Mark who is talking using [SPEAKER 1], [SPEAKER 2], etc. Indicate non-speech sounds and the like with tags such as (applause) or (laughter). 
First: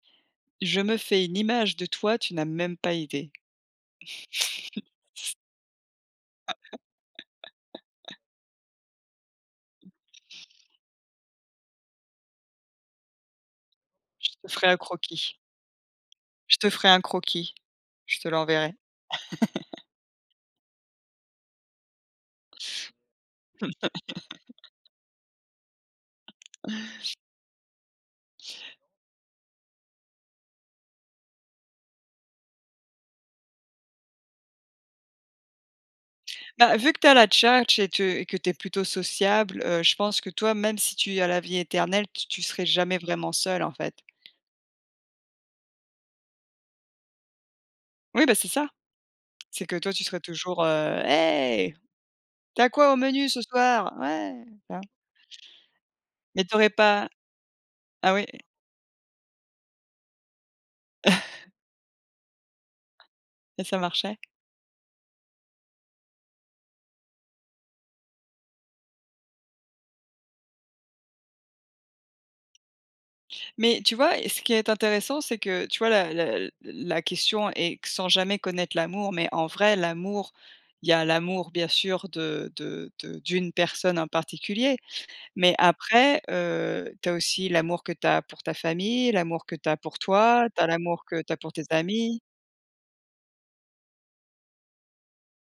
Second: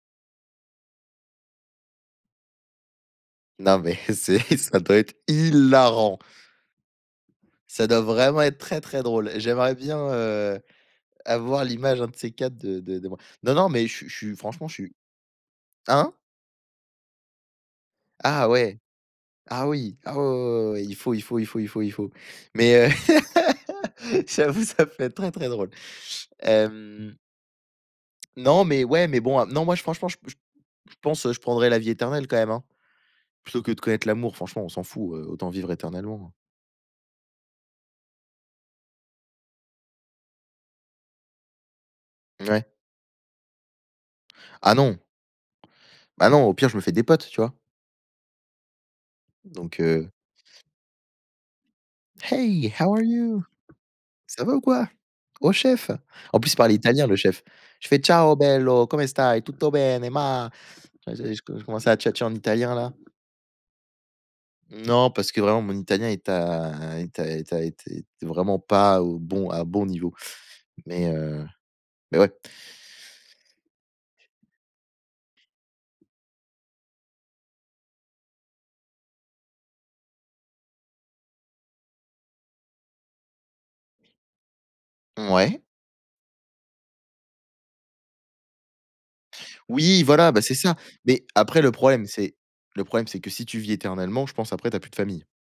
[SPEAKER 1] Je me fais une image de toi, tu n'as même pas idée.
[SPEAKER 2] Non mais c'est ça
[SPEAKER 1] (chuckles)
[SPEAKER 2] doit être hilarant. Ça doit
[SPEAKER 1] (laughs)
[SPEAKER 2] vraiment être très, très drôle. J'aimerais bien, heu, avoir l'image un de ces quatre de de de moi. Non, non, mais je suis je
[SPEAKER 1] Je
[SPEAKER 2] suis
[SPEAKER 1] te ferai
[SPEAKER 2] franchement je
[SPEAKER 1] un
[SPEAKER 2] suis
[SPEAKER 1] croquis
[SPEAKER 2] hein?
[SPEAKER 1] je te ferai un croquis. Je te
[SPEAKER 2] Ah
[SPEAKER 1] l'enverrai.
[SPEAKER 2] ouais, ah
[SPEAKER 1] (laughs)
[SPEAKER 2] oui, ah ouais, ouais, ouais, ouais, ouais, il faut, il faut, il faut, il faut, il faut. Mais, heu, (laughs) j'avoue,
[SPEAKER 1] (laughs)
[SPEAKER 2] ça peut-être très, très drôle.
[SPEAKER 1] (chuckles)
[SPEAKER 2] Hem non, mais ouais, mais bon, heu, non, moi j franchement, j je pense, heu, je prendrai la vie éternelle quand même, hein. Plutôt que de connaître l'amour, franchement, on s'en fout, heu, autant vivre éternellement, hein.
[SPEAKER 1] Bah, vu que tu as la tchatche et te et que tu es plutôt sociable, heu, je pense que toi, même si tu as la vie éternelle, tu tu
[SPEAKER 2] Ouais.
[SPEAKER 1] serais jamais vraiment seul, en fait.
[SPEAKER 2] Ah non. Bah non, au pire, je me fais des potes, tu vois?
[SPEAKER 1] Oui, bah, c'est ça. C'est que
[SPEAKER 2] Donc,
[SPEAKER 1] toi, tu
[SPEAKER 2] heu
[SPEAKER 1] serais toujours, heu: «Hé! Tu
[SPEAKER 2] «Hey,
[SPEAKER 1] as quoi
[SPEAKER 2] how
[SPEAKER 1] au
[SPEAKER 2] are
[SPEAKER 1] menu ce
[SPEAKER 2] you?
[SPEAKER 1] soir? Ouais!»
[SPEAKER 2] Ça
[SPEAKER 1] Tu
[SPEAKER 2] va ou
[SPEAKER 1] vois?
[SPEAKER 2] quoi? Oh chef!» En
[SPEAKER 1] Mais
[SPEAKER 2] plus
[SPEAKER 1] tu
[SPEAKER 2] il
[SPEAKER 1] aurais
[SPEAKER 2] parlait italien
[SPEAKER 1] pas
[SPEAKER 2] le chef. Je fais
[SPEAKER 1] ah ouais?
[SPEAKER 2] ciao bello, come stai? Tutto bene, ma je je
[SPEAKER 1] (chuckles)
[SPEAKER 2] je commence à tchatcher en italien, là.
[SPEAKER 1] Et ça marchait?
[SPEAKER 2] Non, parce que vraiment mon italien est à est à est à était était vraiment pas au bon à bon niveau. Mais, heu, mais ouais.
[SPEAKER 1] Mais tu vois, heu, ce qui est intéressant, c'est que, tu vois, la la l la question est q sans jamais connaître l'amour, mais en vrai l'amour, il y a l'amour bien sûr de de de d'une personne en particulier, mais
[SPEAKER 2] Mouais.
[SPEAKER 1] après, heu, tu as aussi l'amour que tu as pour ta famille, l'amour que tu as pour
[SPEAKER 2] Oui, voilà, bah,
[SPEAKER 1] toi,
[SPEAKER 2] c'est
[SPEAKER 1] tu as
[SPEAKER 2] ça.
[SPEAKER 1] l'amour que
[SPEAKER 2] Mais
[SPEAKER 1] tu as pour
[SPEAKER 2] après,
[SPEAKER 1] tes
[SPEAKER 2] le problème,
[SPEAKER 1] amis.
[SPEAKER 2] c'est le problème, c'est que si tu vis éternellement, je pense après, tu as plus de famille.